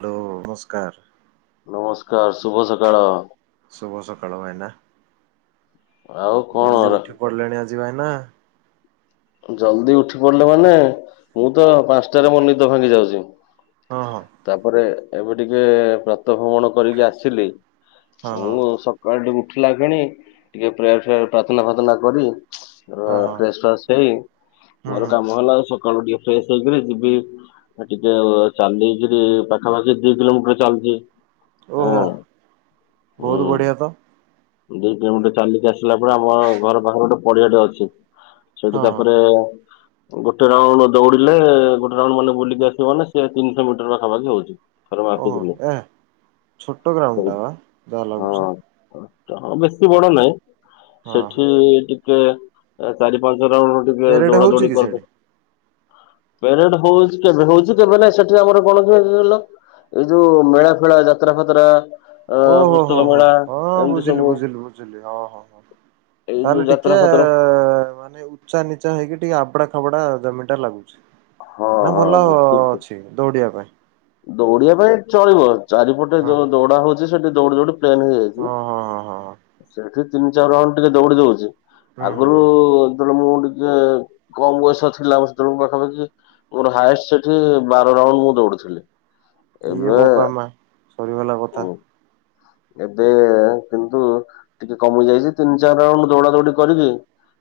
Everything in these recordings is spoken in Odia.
ହ୍ୟାଲୋ ଶୁଭ ନମସ୍କାର। ସକାଳ ଶୁଭ ସକାଳ ଭାଇନା ଆଉ ଜଲଦି କଣ ଉଠି ପଡିଲେଣି ଆଜି ଭାଇନା। ଜଲଦି ଉଠି ପଡିଲି ମାନେ ମୁଁ ତ ପାଞ୍ଚଟାରେ ମୋର ନିଦ ଭାଙ୍ଗି ଯାଉଚି। ହଁ ହଁ। ତାପରେ ଏବେ ଟିକେ ପ୍ରତ ଭ୍ରମଣ କରିକି ଆସିଲି ହଁ ମୁଁ ହଁ ସ କାଳୁ ଟିକେ ଉଠିଲା କିଣି ଟିକେ ପ୍ରେସେ ପ୍ରାର୍ଥନା ଫାର୍ଥନା କରି ହଁ ତାପରେ ହଁ ଫ୍ରେସ ଫାସ୍ ହେଇ ହୁଁ ମୋର ହୁଁ କାମ ହେଲା ଆଉ ସକାଳୁ ଟିକେ ଫ୍ରେଶ ହେଇକିରି ଯିବି ଏ ଟିକେ ଚାଲିିକିରି ପାଖାପାଖି ଦି କିଲୋମିଟର ଚାଲୁଚି ଆଁ। ବହୁତୁ ବଢ଼ିଆ ତ। ଦି କିଲୋମିଟର ଚାଲିକି ଆସିଲା ପରେ ଆମ ଘର ପାଖରେ ଗୋଟେ ପଡିଆଟେ ଅଛି ସେଠି ହଁ ହଁ ତାପରେ ଗୋଟେ ରାଉଣ୍ଡୁ ଦୌଡିଲେ ଗୋଟେ ରାଉଣ୍ଡୁ ମନେ ବୁଲିକି ଆସିବ ମାନେ ସେ ତିନିଶହ ମିଟର ପାଖାପାଖି ହୋଉଚି। ଥରେ ମାପି ଓହୋ ଥିଲି ଏ ଛୋଟ ଗ୍ରାଉଣ୍ଡ ଟା ବା ଯାହା ଲାଗୁଛି ହଁ। ହଁ ବେଶୀ ବଡ ନାହିଁ ହଁ ହଁ ସେଠି ଟିକେ ଚାରି ଏ ପାଞ୍ଚ ରାଉଣ୍ଡୁ ଟିକେ ପେରେଡ ଦୌଡ଼ା ହଉଛି ଦୌଡ଼ି କି ସେଇଠି? କରିଦେ ପେରେଡେ ହୋଉଛି କେବେ ହୋଉଚି କେବେ ନାଇ ସେଠି ଆମର କଣ କିହିଲ ଏଇ ଯୋଉ ମେଳା ଫେଳା ଯାତ୍ରା ଫାତ୍ରା ଅ ଓହୋ ହୋ ପୁସ୍ତକ ହୋ ମେଳା ହଁ ଏମିତି ବୁଝିଲି ସବୁ ବୁଝିଲି ବୁଝିଲି ହଁ ହଁ ହଁ ହଉ ଏଇ ଯୋଉ ତାହେଲେ ଟିକେ ଯାତ୍ରା ଆ ଫାତ୍ରା ମାନେ ଉଚ୍ଚା ନିଚା ହେଇକି ଟିକେ ଆବଡା ଖାବଡା ଜମି ଟା ଲାଗୁଛି। ହଁ ନା ହଁ ଭଲ ବୁଝିଲି ଅଛି ଦୌଡିବା ପାଇଁ। ଦୌଡିବା ପାଇଁ ଚଳିବ ଚାରିପଟେ ହଁ ଯୋଉ ହଁ ଦୌଡା ହୋଉଚି ସେଠି ଦୌଡି ଦୌଡି ଟେନ ହେଇଯାଇଛି ହଁ ହଁ ହଁ ହଁ ସେଠି ତିନି ଚାରି ରାଉଣ୍ଡୁ ଟିକେ ଦୌଡି ଦୋଉଚି ହୁଁ ଆଗରୁ ହୁଁ। ଯେତେବେଳେ ମୁଁ ଟିକେ କମ ବୟସ ଥିଲା ବ ସେତେବେଳେ ମୁଁ ପାଖାପାଖି ମୋର ହାଏଷ୍ଟେ ସେଠି ବାର ରାଉଣ୍ଡୁ ମୁଁ ଦୌଡିଥିଲି। ଇଏ ଏବେ ବୋପ ମା ସରି ଗଲା କଥା। ଏବେ କିନ୍ତୁ ଟିକେ କମି ଯାଇଚି ତିନି ଚାରି ରାଉଣ୍ଡ ଦୌଡା ଦୌଡି କରିକି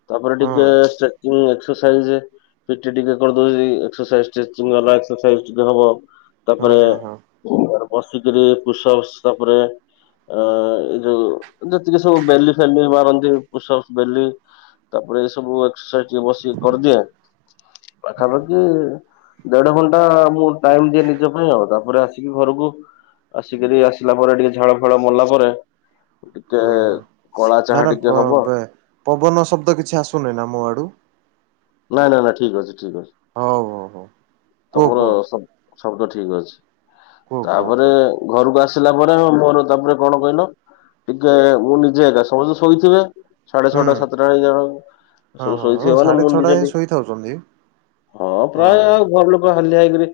ତାପରେ ହଁ ଟିକେ ଚେକିଂ ଏକ୍ସ ଟୋ ସାଇଯେ ପି ଟି ଟିକେ କରିଦଉଯି ଏକ୍ସରସାଇଜ ଷ୍ଟ୍ରେଚିଂ ଏକ୍ସରସାଇଜ ଟିକେ ହବ ହଁ ତାପରେ ହଁ ହଁ ମୁଁ ମୋର ବସିକରି ପୁଷପ୍ସ ତାପରେ ଅ ଏ ଯୋଉ ଯେତିକି ସବୁ ବେଲି ଫେଲି ମାରନ୍ତି ପୁ ବେଲି ତାପରେ ଏଇ ସବୁ ଏକ୍ସରସାଇଜ ଟିକେ ବସିକ କରିଦିଏ ପାଖାପାଖି ଦେଢ ଘଣ୍ଟା ମୁଁ ଟାଇମ୍ ଦିଏ ନିଜ ପାଇଁ ଆଉ ତାପରେ ଆସିକି ଘରକୁ ଆସିକିରି ଆସିଲା ପରେ ଟିକେ ଝାଳ ଫେଳ ମଲା ପରେ ଟିକେ କଳା ଚାହା ଭାଇନା ଟିକେ ପ ହବ ବେ ପବନ ଶବ୍ଦ କିଛି ଆସୁନି ନା ମୋ ଆଡୁ? ନାଇଁ ନାଇଁ ନାଇଁ ଠିକ୍ ଅଛି ଠିକ୍ ଅଛି ହଉ ହଉ ହଉ। କୁହ ତମର କୁହ ଶବ୍ଦ ଠିକ୍ ଅଛି। କୁହ କୁହ ତାପରେ କୁହ ଘରକୁ ଆସିଲା ପରେ ମୋର ତାପରେ କଣ କଇଲ? ଟିକେ ମୁଁ ନିଜେ ଆକା ସମସ୍ତେ ଶୋଇଥିବେ ସାଢେ ହୁଁ ଛଅଟା ସାତଟା ହେଇଯାଏ। ହଁ ସବୁ ହଁ ଓ ସୋଇଥିବେ ମାନେ ସାଢେ ମୁଁ ଛଅଟା ନିଜେ ଯାଏ ଟି ଶୋଇଥାଉଛନ୍ତି। ହଁ ପ୍ରାୟେ ଆଉ ଭଲ। ବ ହାଲିଆ ହେଇକିରି।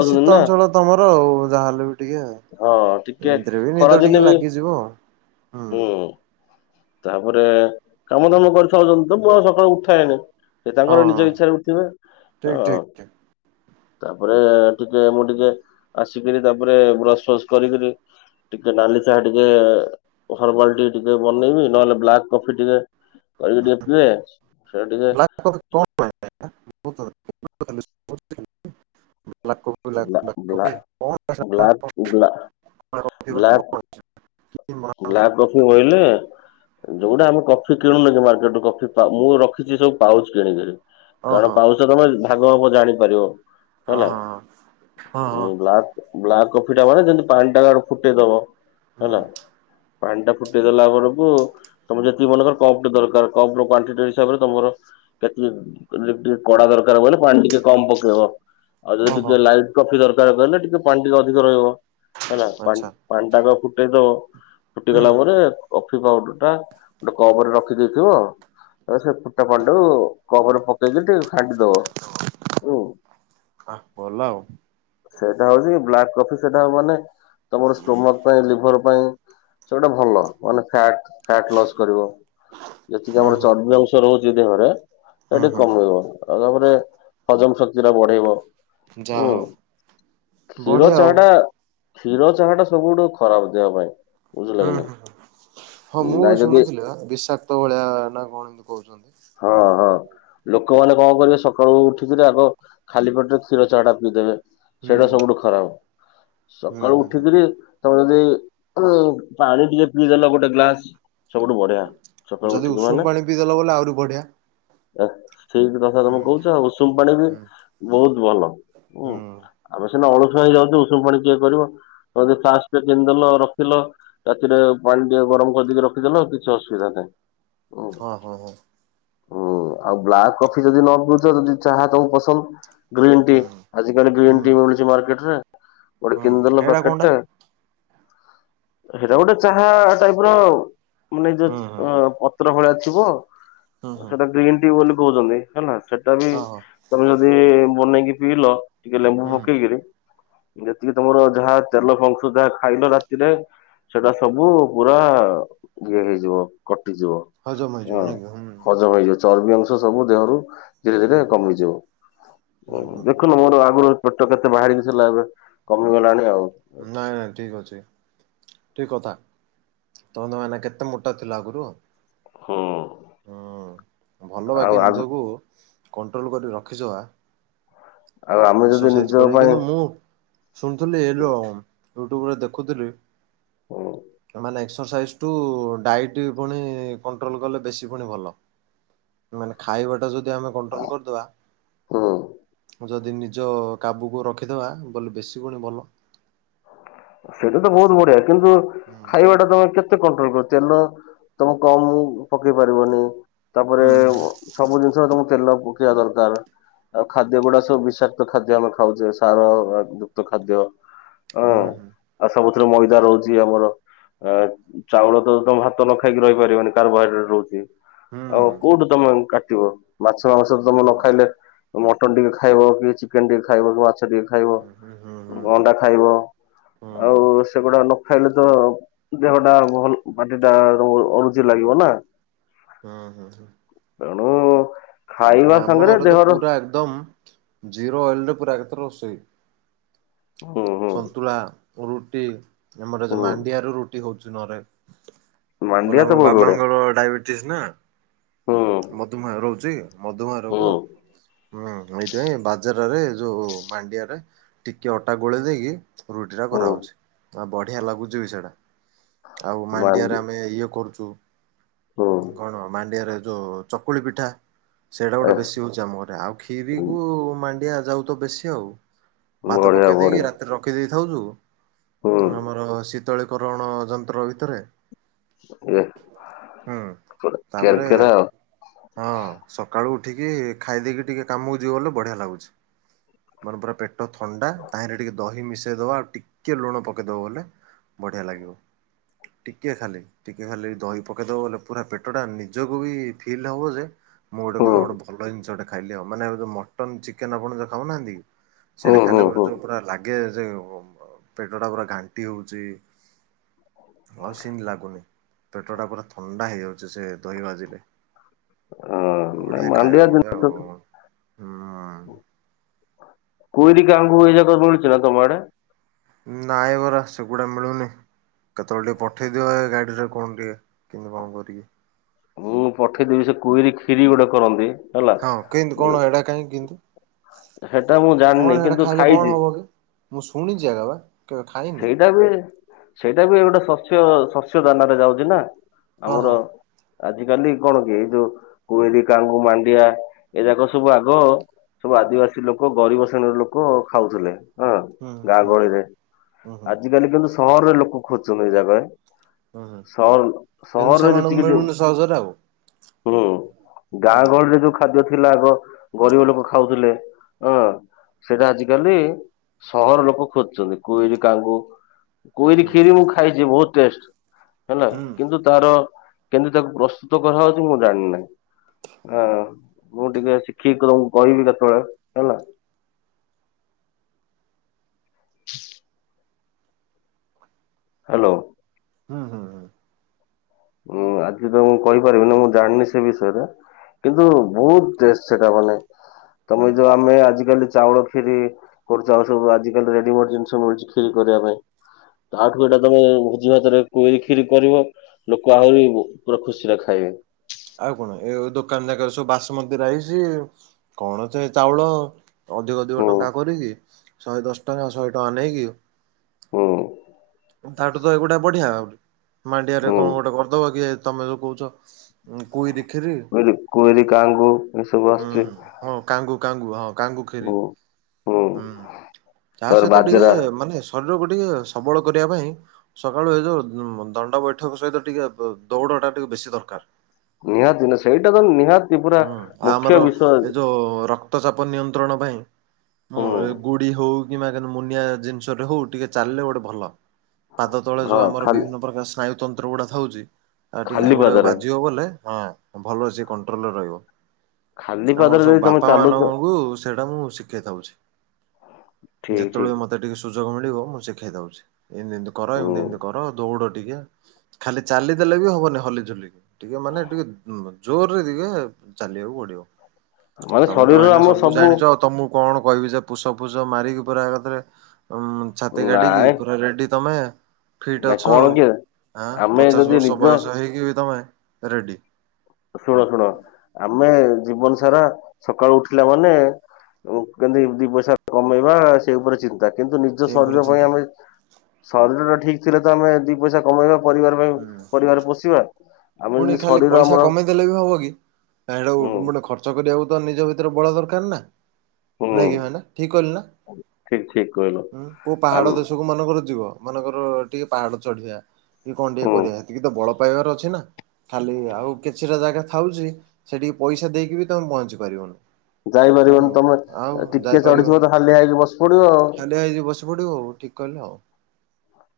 ଏ ଶୀତ ନା ଅଞ୍ଚଳ ତମର ଆଉ ଯାହାହେଲେ ବି ଟିକେ ଆଉ। ହଁ ଟିକେ ଏମିତିରେ ବି ଖରା ନିଦ ଦିନେ ଟିକେ ବି ଲାଗିଯିବ ହଁ। ହୁଁ ତାପରେ କାମ ଦାମ କରିଥାଅନ୍ତି ତ ମୁଁ ଆଉ ସକାଳୁ ଉଠାଏ ନି। ସିଏ ହଁ ତାଙ୍କର ନିଜ ଇଚ୍ଛାରେ ଉଠିବେ ଠିକ ହଁ। ଠିକ ଠିକ। ତାପରେ ଟିକେ ମୁଁ ଟିକେ ଆସିକିରି ତାପରେ ବ୍ରସ୍ ଫସ୍ କରିକିରି ଟିକେ ନାଲି ଚାହା ଟିକେ [inaudible] ଟିକେ ବନେଇବି ନହେଲେ ବ୍ଲାକ୍ କଫି ଟିକେ କରିକି ଟିକେ ପିଇେ ଚାହା ଟିକିଏ। [inaudible] [inaudible] Black coffee black blah blah coffee କଣ blah blah black black coffee ବୋଇଲେ ଯୋଉଟା ଆମେ କଫି କିଣୁନୁ କି ମାର୍କେଟୁ କଫି ପା ମୁଁ ରଖିଚି ସବୁ ପାଉଚ୍ କିଣିକିରି। କାରଣ ଓହୋ ପାଉଚ୍ ଟା ତମେ ଭାଗ ମାପ ଜାଣିପାରିବ। ହଁ ହଁ ହଁ। ବ୍ଲା ବ୍ଲାକ୍ କଫି ଟା ମାନେ ଯେମିତି ପାଣି ଟା ଆଗେ ଫୁଟେଇଦବ ହଁ ହେଲା ପାଣି ଟା ଫୁଟିଦେଲା ବରକୁ ତମ ଯେତିକ ମନେକର କପ୍ ଟେ ଦରକାର କପ ର କ୍ୱାଣ୍ଟି ଟି ହିସାବରେ ତମର କେତିକି ଟିକେ କଡା ଦର୍କାର ବଲେ ପାଣି ଟିକେ କମ୍ ପକେଇବ ଆଉ ଯଦି ଟିକ୍ ଓହୋ ଟିକେ ଲାଇଟ୍ କଫି ଦର୍କାର୍ କହିଲେ ଟିକେ ପାଣି ଟିକେ ଅଧିକ ରହିବ ହେଲା। ଆଚ୍ଛା ପାଣିଟାକୁ ଫୁଟେଇ ଦବ ଫୁଟିଗଲା ପରେ କଫି ପାଉଡର୍ ଟା ଗୋଟେ କପ୍ ରେ ରଖିଦେଇଥିବ। ତାପରେ ସେ ଫୁଟା ପାଣି ଟାକୁ କପ୍ ରେ ପକେଇକି ଟିକେ ଘାଣ୍ଟି ଦବ ଉୁଁ। ଆ ଭଲ ଆଉ। ସେଇଟା ହଉଚି ବ୍ଲାକ୍ କଫି ସେଟା ହବ ମାନେ ତମର ଷ୍ଟୋମକ୍ ପାଇଁ ଲିଭର୍ ପାଇଁ ସେଗୁଡା ଭଲ। ମାନେ ଫ୍ୟାଟ୍ ଫ୍ୟାଟ୍ ଲସ୍ କରିବ ଯେତିକି ହୁଁ ଆମର ହୁଁ ଚର୍ବି ଅଂଶ ରହୁଚି ଦେହରେ। ହୁଁ ସେଠି ହୁଁ କମେଇବ ଆଉ ତାପରେ ହଜମ ଶକ୍ତି ଟା ବଢେଇବ। ଯାହା ଉଁ ହଉ କ୍ଷୀର ବଢିଆ ଆଉ ଚା ଟା କ୍ଷୀର ଚାହା ଟା ସବୁଠୁ ଖରାପ୍ ଦେହ ପାଇଁ। ବୁଝିଲ ହୁଁ କି ନାଇଁ ହୁଁ ହୁଁ। ହଁ ମୁଁ ନାଇଁ ଯଦି ଶୁଣୁଥିଲି ବା ବିଷାକ୍ତ ଭଳିଆ ନା କଣ ଏମିତି କହୁଚନ୍ତି। ହଁ ହଁ। ଲୋକମାନେ କଣ କରିବେ ସକାଳୁ ଉଠିକିରି ଆଗ ଖାଲି ପେଟରେ କ୍ଷୀର ଚାହା ଟା ପିଇଦେବେ। ହୁଁ ସେଇଟା ସବୁଠୁ ଖରାପ୍। ହୁଁ ସକାଳୁ ହୁଁ ହୁଁ ଉଠିକିରି ତମେ ଯଦି ଉଁ ପାଣି ଟିକେ ପିଇଦେଲେ ଗୋଟେ ଗ୍ଲାସ୍ ସବୁଠୁ ବଢିଆ। ସକାଳୁ ଯଦି ଉଠିକି ମାନେ ଉଷୁମ୍ ପାଣି ପିଇ ଦେଲା ବୋଲେ ଆହୁରି ବଢ଼ିଆ। ଏ ଠିକ୍ ତଥା ତମେ କହୁଚ ଆଉ ଉଷୁମ୍ ପାଣି ବି ହୁଁ ବହୁତ୍ ଭଲ ଉଁ। ହୁଁ ଆମେ ସିନା ଅଳୁସୁଆ ହେଇଯାଉଚୁ ଉଷୁମ୍ ପାଣି କିଏ କରିବ ଗୋଟେ ଯଦି ଫାସ୍ ଟେ କିଣିଦେଲ ରଖିଲ। ରାତିରେ ପାଣି ଟିକେ ଗରମ କରିଦେଇକି ରଖିଦେଲ କିଛି ଅସୁବିଧା ନାହିଁ। ହୁଁ ହଁ ହଁ ହଉ। ହୁଁ ଆଉ ବ୍ଲାକ୍ କଫି ଯଦି ନ ପିଉଛ, ଯଦି ଚାହା ତମକୁ ପସନ୍ଦ। ଗ୍ରୀନ୍ ଟି ହୁଁ ଆଜି କାଲି ଗ୍ରୀନ୍ ହୁଁ ଟି ମିଳୁଛି ମାର୍କେଟରେ, ଗୋଟେ ହୁଁ କିନ୍ଦେଲ ହେଇଟା କଣଟା ପ୍ୟାକେଟ୍ଟା। ସେଇଟା ଗୋଟେ ଚାହା ଟାଇପ୍ର ଆଉ ମାନେ ଯେ ହୁଁ ହୁଁ ହୁଁ ଅ-ପତ୍ର ଭଳିଆ ଥିବ। ହୁଁ ହୁଁ ସେଟା ଗ୍ରୀନ ଟି ବୋଲି କହୁଛନ୍ତି ହେଲା, ସେଟା ବି ହଁ ହଁ ତମେ ଯଦି ବନେଇକି ପିଇଲ ଟିକେ ଲେମ୍ବୁ ହୁଁ ପକେଇକିରି ଯେତିକି ତମର ଯାହା ତେଲ ଖାଉଚ ଯାହା ଖାଇଲ ରାତିରେ ସେଟା ସବୁ ପୁରା ଇଏ ହେଇଯିବ କଟିଯିବ। ହଜର ହଁ। ହେଇଯିବ ନାଁ କି? ହଜମ ହେଇଯିବ ଚର୍ବି ଅଂଶ ସବୁ ଦେହରୁ ଧିରେ ଧିରେ ହୁଁ କମିଯିବ। ହୁଁ ହୁଁ ହୁଁ ଦେଖୁନ ମୋର ଆଗରୁ ପେଟ କେତେ ବାହାରିକି ଥିଲା ଏବେ କମିଗଲାଣି ଆଉ। ନାଇଁ ନାଇଁ ଠିକ୍ ଅଛି। ଠିକ୍ କଥା। ତା ମାନେ ତମେ କେତେ ମୋଟା ଥିଲ ଆଗରୁ? ହୁଁ। ଭଲ। ଆଉ ବାକି ଆଉ ନିଜକୁ କଣ୍ଟ୍ରୋଲ କରି ରଖିଛ ବା। ଆମେ ଯଦି ଏକ୍ସର୍ସାଇଜ ନିଜ କରି କିନ୍ତୁ ପାଇଁ ମୁଁ ଶୁଣୁଥିଲି ଏ ଯୋଉ ୟୁଟ୍ୟୁବରେ ଦେଖୁଥିଲି। ହୁଁ ମାନେ ଏକ୍ସରସାଇଜ୍ ଟୁ ଡାଇଟ୍ ପୁଣି କଣ୍ଟ୍ରୋଲ୍ କଲେ ବେଶି ପୁଣି ଭଲ। ମାନେ ଖାଇବାଟା ଯଦି ଆମେ କଣ୍ଟ୍ରୋଲ କରିଦବା। ହୁଁ ଯଦି ନି ଜ କାବୁକୁ ରଖିଦେବା ବ-ବେଶି ଗୁଣ ଭଲ। ସେଇଟା ତ ବହୁତ ବଢିଆ କିନ୍ତୁ ହୁଁ ଖାଇବାଟା ତମେ କେ ତେ କଣ୍ଟ୍ରୋଲ କର। ତେଲ ତମ କମ୍ ପକେଇ ପାରିବନି। ତା ପରେ ସବୁ ଜିନିଷରେ ତମକୁ ତେଲ ପକେଇବା ଦରକାର। ଆଉ ଖାଦ୍ୟ ଗୁଡା ସବୁ ବିଷାକ୍ତ ଖାଦ୍ୟ ଆମେ ଖାଉଛେ, ସାର ଯୁକ୍ତ ଖାଦ୍ୟ। ଅଁ ହୁଁ ଆଉ ସବୁଥିରେ ମଇଦା ରହୁଛି। ଆମର ଆ ଚାଉଳ ତ ତମ ଭାତ ନ ଖାଇକି ରହିପାରିବନି, କାର୍ବୋହାଇଡ୍ରେଟ୍ ରହୁଛି। ହୁଁ ହୁଁ ଆଉ କୋଉଠୁ ତମେ କାଟିବ? ମାଛ ମାଂସ ତମେ ନ ଖାଇଲେ ମଟନ ଟିକେ ଖାଇବ, କି ଚିକେନ ଟିକେ ଖାଇବ, କି ମାଛ ଟିକେ ଖାଇବ, ହୁଁ ହୁଁ ହୁଁ ହୁଁ ହୁଁ ହୁଁ ହୁଁ ଅଣ୍ଡା ଖାଇବ? ଆଉ ସେଗୁଡା ନ ଖାଇଲେ ତ। ଦେହଟା ଭ-ଭଲ ବଡିଟା ଅରୁଚି ଲାଗିବ ନାଁ। ହଁ ହଁ ହଁ। ତେଣୁ ଖାଇବା ନାଁ ଆମ ସାଙ୍ଗରେ ଘରେ ତ ଦେହର ପୁରା ଏକଦମ୍ ଜିରୋ ଅଏଲରେ ପୁରା ଏକଥରେ ରୋଷେଇ। ହୁଁ ହୁଁ ସନ୍ତୁଳା, ରୁଟି, ଆମର ହୁଁ ଯୋ-ମାଣ୍ଡିଆରେ ରୁଟି ହଉଛି ନ ହେଲେ ମାଣ୍ଡିଆ ବୋଲେ ତ ଆମ ବହୁତ ବଢିଆ ବାବାଙ୍କର ଡାଇବେଟିସ୍ ନା ହୁଁ ମଧୁମେହ ରହୁଛି ମଧୁମେହ ହୁଁ ରୋଗ। ହୁଁ। ଏଇଥିପାଇଁ ବାଜାରରେ ଯୋଉ ମାଣ୍ଡିଆରେ ଟିକେ ଅଟା ଗୋଳେଇ ଦେଇକି ରୁଟି ଟା ହୁଁ କରାହେଉଛି। ଆଉ ବଢିଆ ଲାଗୁଛି ବି ସେଟା। ଆଉ ମାଣ୍ଡି ମାଣ୍ଡିଆରେ ଆମେ ଇଏ କରୁଚୁ ହୁଁ। କଣ ମାଣ୍ଡିଆରେ ଯୋଉ ଚକୁଳି ପିଠା, ସେଇଟା ଗୋଟେ ଏ ବେଶି ହଉଛି ଆମ ଘରେ। ଆଉ କ୍ଷୀରିକୁ ମାଣ୍ଡିଆ ଜାଉ ତ ବେଶି ଆଉ। ଭାତ ବଢିଆ ପକେଇ ଦେଇକି ବଢିଆ ରା ରଖି ଦେଇଥାଉ ହୁଁ ଯୋଉ ଆମର ଶୀତଳୀକରଣ ଯନ୍ତ୍ର ଭିତରେ ଏ ହୁଁ ତାପରେ। କେରକେରା ହଁ ସକାଳୁ ଉଠିକି ଖାଇ ଦେଇକି ଟିକେ କାମକୁ ଯିବ ବଲେ ବଢିଆ ଲାଗୁଛି। ମରେ ପୁରା ପେଟ ଥଣ୍ଡା ତାହିରେ ଟିକେ ଦହି ମିଶେଇ ଦବା ଆଉ ଟିକେ ଲୁଣ ପକେଇଦବା ବଲେ। ବଢିଆ ଲାଗିବ। ଟିକେ ଖାଲି ଟିକେ ଖାଲି ଦହି ପକେଇଦବ ବଲେ ପୁରା ପେଟଟା ନିଜକୁ ବି। ଫିଲ୍ ହବ ଯେ ମୁଁ ଗୋଟେ ଆଉ। କଣ ଗୋଟ ଭଲ ଜିନିଷଟା। ଖାଇଲେ ହବ ମାନେ ଯଉ ମଟନ, ଚିକେନ ଆପଣ ଯୋଉ ଖାଉନାହାନ୍ତି ହୁଁ ସେଇଟା ହୁଁ ହୁଁ ଖାଇଲା ପରେ ହୁଁ ଯେଉପରା ଲାଗି। ଗେସ ଯେ ପେଟଟା ପୁରା ଘାଣ୍ଟି ହଉଛି। ହଁ ସିମି ଲାଗୁନି ପେଟ ଟା ପୁରା ଥଣ୍ଡା ହେଇଯାଉଛି ସେ ଦହି ବାଜିଲେ। ହଁ। ନାଇଁ ବଢିଆ ମାଣ୍ଡିଆ ଖାଇବା ବଢିଆ ଜିନିଷ ଆଉ ହୁଁ। କୋଇଲି କାହାଙ୍କୁ ଇଏ ଯାକ ବୁଲୁଚି ନା ତମ ଆଡେ। ନା ବରା ସେଗୁଡ଼ା ମିଳୁନି। କେତେବେଳେ ଟିକେ ପଠେଇ ଦିଅ ଏ ଗାଡିରେ କଣ ଟିକେ କେମିତି କଣ କରିକି। ମୁଁ ପଠେଇଦେବି ସେ କୋଇରି କ୍ଷୀରି ଗୋଟେ କରନ୍ତି। ହେଲା। ହଁ କେମିତି କଣ ଏଇଟା କାହିଁ କିନ୍ତି। ସେଟା ମୁଁ କଣ ଜାଣିନି ସେଟା କିନ୍ତୁ ଖାଇଲେ କଣ ଖାଇଛି ହବ କି ମୁଁ ଶୁଣିଛି ଏଗା ବା। କେବେ ଖାଇନି ସେଇଟା ବି ସେଇଟା ବି ଗୋଟେ ଶସ୍ୟ ଶସ୍ୟ ଦାନାରେ ଯାଉଛି ନା। ହଁ ଆମର। ହଁ ଆଜି କାଲି କଣ କି ଏଇ ଯୋଉ କୋଇଲି କାଙ୍ଗୁ ମାଣ୍ଡିଆ ଏ ଯାକ ସବୁ ଆଗ। ସବୁ ଆଦିବାସୀ ଲୋକ ଗରିବ ଶ୍ରେଣୀର ଲୋକ ଖାଉଥିଲେ ହଁ ହୁଁ ଗାଁ ହୁଁ ଗହଳିରେ। ହୁଁ ହୁଁ ଆଜି କାଲି କିନ୍ତୁ ସହରେ ଲୋକ ଖୋଜୁଛନ୍ତି ଏଇ ଜାଗାଏ। ହୁଁ ହୁଁ। ସହଉ କିନ୍ତୁ ସହରରେ ସେମାନଙ୍କୁ ଯେତିିକି ଯୋଉ। ମିଳୁନି ସହଜରେ ଆଉ ହୁଁ ହୁଁ ଗାଁ ଗହଳିରେ ଯୋଉ ଖା। ଖାଦ୍ୟ ଥିଲା ଆଗ ଗରିବ ଲୋକ ଖାଉଥିଲେ ହଁ ସେଟା ଆଜିକାଲି। ସହର ଲୋକ ଖୋଜୁଛନ୍ତି। କୋଇରି କାଙ୍ଗୁ କୋଇରି ହୁଁ ହୁଁ କ୍ଷିରି ମୁଁ ଖାଇଛି ବହୁତ ଟେଷ୍ଟ ହେଲା ହୁଁ କିନ୍ତୁ। ତାର କେମିତି ତାକୁ ପ୍ରସ୍ତୁତ କରାହଉଛି ମୁଁ ଜାଣିନାହିଁ। ହଁ ମୁଁ ଟିକେ ଶିଖିକି ତମକୁ କହିବି କେତେବେଳେ ହେଲା। [unintelligible] ହାଲୋ। ହୁଁ ହୁଁ ହୁଁ। ଉଁ ଆଜି ତ ମୁଁ କହିପାରିବିନି ମୁଁ ଜାଣିନି ସେ ବିଷୟରେ କିନ୍ତୁ ବହୁତ୍ ଟେଷ୍ଟ। ସେଟା ଭଲନାହିଁ ତମେ ଯୋଉ ଆମେ ଆଜିକାଲି ଚାଉଳ କ୍ଷିରି। କରୁଛ ଆଉ ସବୁ ଆଜିିକାଲି ରେଡିମେଡି ଜିନିଷ ମିଳୁଛି କ୍ଷୀରି କରିବା ପାଇଁ। ତା ଆଠୁ ଏଟା ତମେ ଭୋଜି ଭାତରେ କୋଇରି କ୍ଷୀରି କରିବ। ଲୋକ ଆହୁରି ବୁ ପୁରା ଖୁସି ରେ ଖାଇବେ। ଆଉ କଣ ଏ ଦୋକାନ ଯାକର ସବୁ ବାସୁମତୀ ରାଇସି କଣ ଚେ ଚାଉଳ। ଅଧିକ, ଅଧିକ ହୁଁ ଟଙ୍କା କରିଚି ଶହେ ଦଶ ଟଙ୍କା ଶହେ ଟଙ୍କା ନେଇକି। ହୁଁ। ତାଠୁ ତ ଏଗୁଡା ବଢିଆ ତ ମାଣ୍ଡିଆରେ ହୁଁ କଣ ଗୋଟେ କରିଦବ କି ତମେ ଯୋଉ କହୁଛ କୋଇରି ଖିରି। ଖିରି କୋଇରି କାଙ୍ଗୁ। ଏସବୁ ହୁଁ ଆସୁଛି ହଁ କାଙ୍ଗୁ, କାଙ୍ଗୁ ହଁ କାଙ୍ଗୁ ଖିରି। ହୁଁ ହୁଁ, ହୁଁ ତା ତାପରେ ସହିତ ଟିକେ ବାଜରା ମାନେ ଶରୀରକୁ ଟିକେ ସବଳ କରିବା ପାଇଁ ସକାଳୁ ଏ ଯୋଉ ଦଣ୍ଡ ବୈଠକ ସହିତ ଟିକେ ପ ଦୌଡ ଟା ଟିକେ ବେଶୀ ଦରକାର। ନିହାତି ନା ସେଇଟା ତ ନିହାତ ହୁଁ ଆମର ଏ ଯୋଉ ରକ୍ତ ରକ୍ତ ଚାପ ନିୟନ୍ତ୍ରଣ ପାଇଁ, ମୁଁ ହୁଁ ଉ ଗୁଡି ହଉ, ଇମାଜନ ମୁନିଆ ଜିନିଷଟେ ହଉ ଟିକେ ଚାଲିଲେ ଗୋଟେ ଭଲ। ପାଦ ତଳେ ଯୋଉ ହଁ ଆମର ଖାଲି ବିଭିନ୍ନ ପ୍ରକାର ସି ବାୟୁତନ୍ତ୍ର ଗୁଡା ଥାଉଛି ଆ ଟିକେ ଖାଲି ସେଗୁଡା ପାଦରେ ବାଜିବ ବଲେ ହଁ ଭଲ ଅଛି [unintelligible] ଟୋଲ ରହିବ। ଖାଲି ଆମର ପାଦରେ ସବୁ ଯଦି ତମେ ବାପା ଚାଲୁଛ ମାନଙ୍କୁ ସେଇଟା ମୁଁ ଶିଖେଇ ଦଉଛି। ଠିକ୍, ଠିକ୍। ମତେ ଟିକେ ସୁଯୋଗ ମିଳିବ ମୁଁ ଶିଖେଇ ଦଉଛି। ଏମିତି, ଏମିତି କର ହୁଁ ଏମିତି ଏ, ମିତି କର ଦୌଡ ଟିକେ, ଖାଲି ଚାଲିଦେଲେ ହବନି ହଲିଝୁଲିକି, ଟିକେ ମାନେ ଟିକେ ଜୋରେ ଜୋରେ ଟିକେ ଚାଲିବାକୁ ପଡିବ। ମାନେ ତମେ ତ ଶରୀରର ଭାଇନା ଆମ ସବୁ ଜାଣିଛ, ତମକୁ କଣ କହିବି ଯେ ପୁସ ଫୁସ ମାରିକି ପୁରାଏକାଥରେ ଛାତି କାଢିକି ନାଇଁ ପୁରା ରେଡି ତମେ, ଫିଟ୍ ନାଇଁ ଅଛ କଣ ଆଉ, କି ଆ ଆମେ ପଚାଶ ଯଦି ବର୍ଷ ନିଜ ବୟସ ହେଇକି ବି ତମେ ରେଡ଼ି। ଶୁଣ, ଶୁଣ ଆମେ ଜୀବନ ସାରା ସକାଳୁ ଉଠିଲା ମାନେ କେମିତି ଦି ପଇସା କମେଇବା ସେ ଉପରେ ଚିନ ଚିନ୍ତା। କିନ୍ତୁ ନିଜ ସେଇ ଉପରେ ଶରୀର ପାଇଁ ଚିନ୍ତା। ଆମେ ଶରୀର ଟା ଠିକ ଥିଲେ ତ ଆମେ ଦି ପଇସା କମେଇବା ପରିବାର ପାଇଁ ହୁଁ ପରିବାର ପୋଷିବା। ଆମେ ପୁଣି ଯଦି ଖାଲି ଶରୀର ପଇସା ଆମର କମେଇ ଦେଲେ ବି ହବ କି ସେଟା ହୁଁ ଗୋଟେ ଖର୍ଚ୍ଚ କରିବାକୁ ତ ନିଜ ଭିତରେ ବଳ ଦରକାର ନା, ହୁଁ ନାଇଁ କି ଭାଇନା ଠିକ କହିଲି ଠିକ ଠିକ କହିଲ ନାଁ, କୋଉ ଆମ ପାହାଡ ଦେଶକୁ କୋଉ ମାନଙ୍କର ଯିବ, ମାନଙ୍କର ଟିକେ ପାହାଡ ଚଢିବା କି କଣ ଟିକିଏ ହୁଁ କରିବା ସେତିକି ତ ବଳ ପାଇବାର ଅଛି ନା, ଖାଲି ଆଉ କିଛିଟା ଜାଗା ଥାଉଛି ସେଠିକି ପଇସା ଦେଇକି ବି ତମେ ପହଞ୍ଚି ପାରିବନି। ହୁଁ ଯାଇପାରିବନି ତମେ ଆଉ ଟିକେ ଚଢିଥିବ ଯାଇପାରିବନି। ତ ହାଲିଆ ହେଇକି ବସି ପଡିବ ଆଉ ହାଲିଆ ହେଇକି ବଶି ପଡିବ। ହଉ ଠିକ କହିଲେ ଆଉ।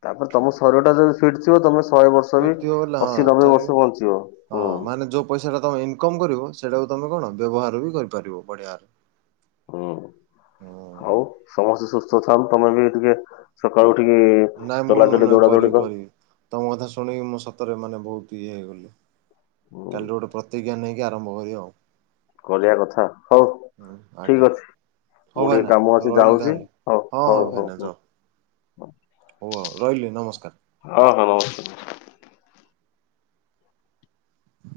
ତାପରେ ତମ ଶରୀର ଟା ଯଦି ଫିଟ୍ ଥିବ, ତମେ ଶହେ ବର୍ଷ ବି ଫିରଥିବ ବୋଲେ ହଁ ଅଶୀ ନବେ ଚାଲିବ। ବର୍ଷ ବଞ୍ଚିବ। ହଁ ହୁଁ ମାନେ ଯୋଉ ପଇସା ଟା ତମେ ଇନକମ କରିବ ସେଇଟାକୁ ତମେ କଣ ବ୍ୟବହାର ବି କରିପାରିବ ବଢିଆରେ। ହୁଁ ଆଉ ହୁଁ ସମସ୍ତେ ସୁସ୍ଥ ଥାନ୍ତୁ। ତମେ ବି ଟିକେ ସକାଳୁ ଉଠିକି ନାଇଁ ମୁଁ ଚଲାଚଲି ନାଇଁ ଦୌଡା କରିବି ଦୌଡିକର। କରିବି। ତମ କଥା ଶୁଣିକି ମୁଁ ସତରେ ମାନେ ବହୁତ ଇଏ ହେଇଗଲି। ହୁଁ କାଲି ଗୋଟେ ପ୍ରତିଜ୍ଞା ନେଇକି ଆରମ୍ଭ କରିିବା ଆଉ। କରିବା କଥା, ହଉ ହୁଁ ଆଜ୍ଞା। ଠିକ ଅଛି। ହଉ ମୁଁ ଟିକେ ଭାଇନା କାମ ଅଛି ରହିଲି ଯାଉଛି। ତାହେଲେ ହଉ, ହଁ ହଁ ହଉ, ହଉ, ଭାଇନା ଯଅ ହଉ। ହଉ ଆଉ ରହିଲି ନମସ୍କାର। ହଁ, ହଁ ନମସ୍କାର।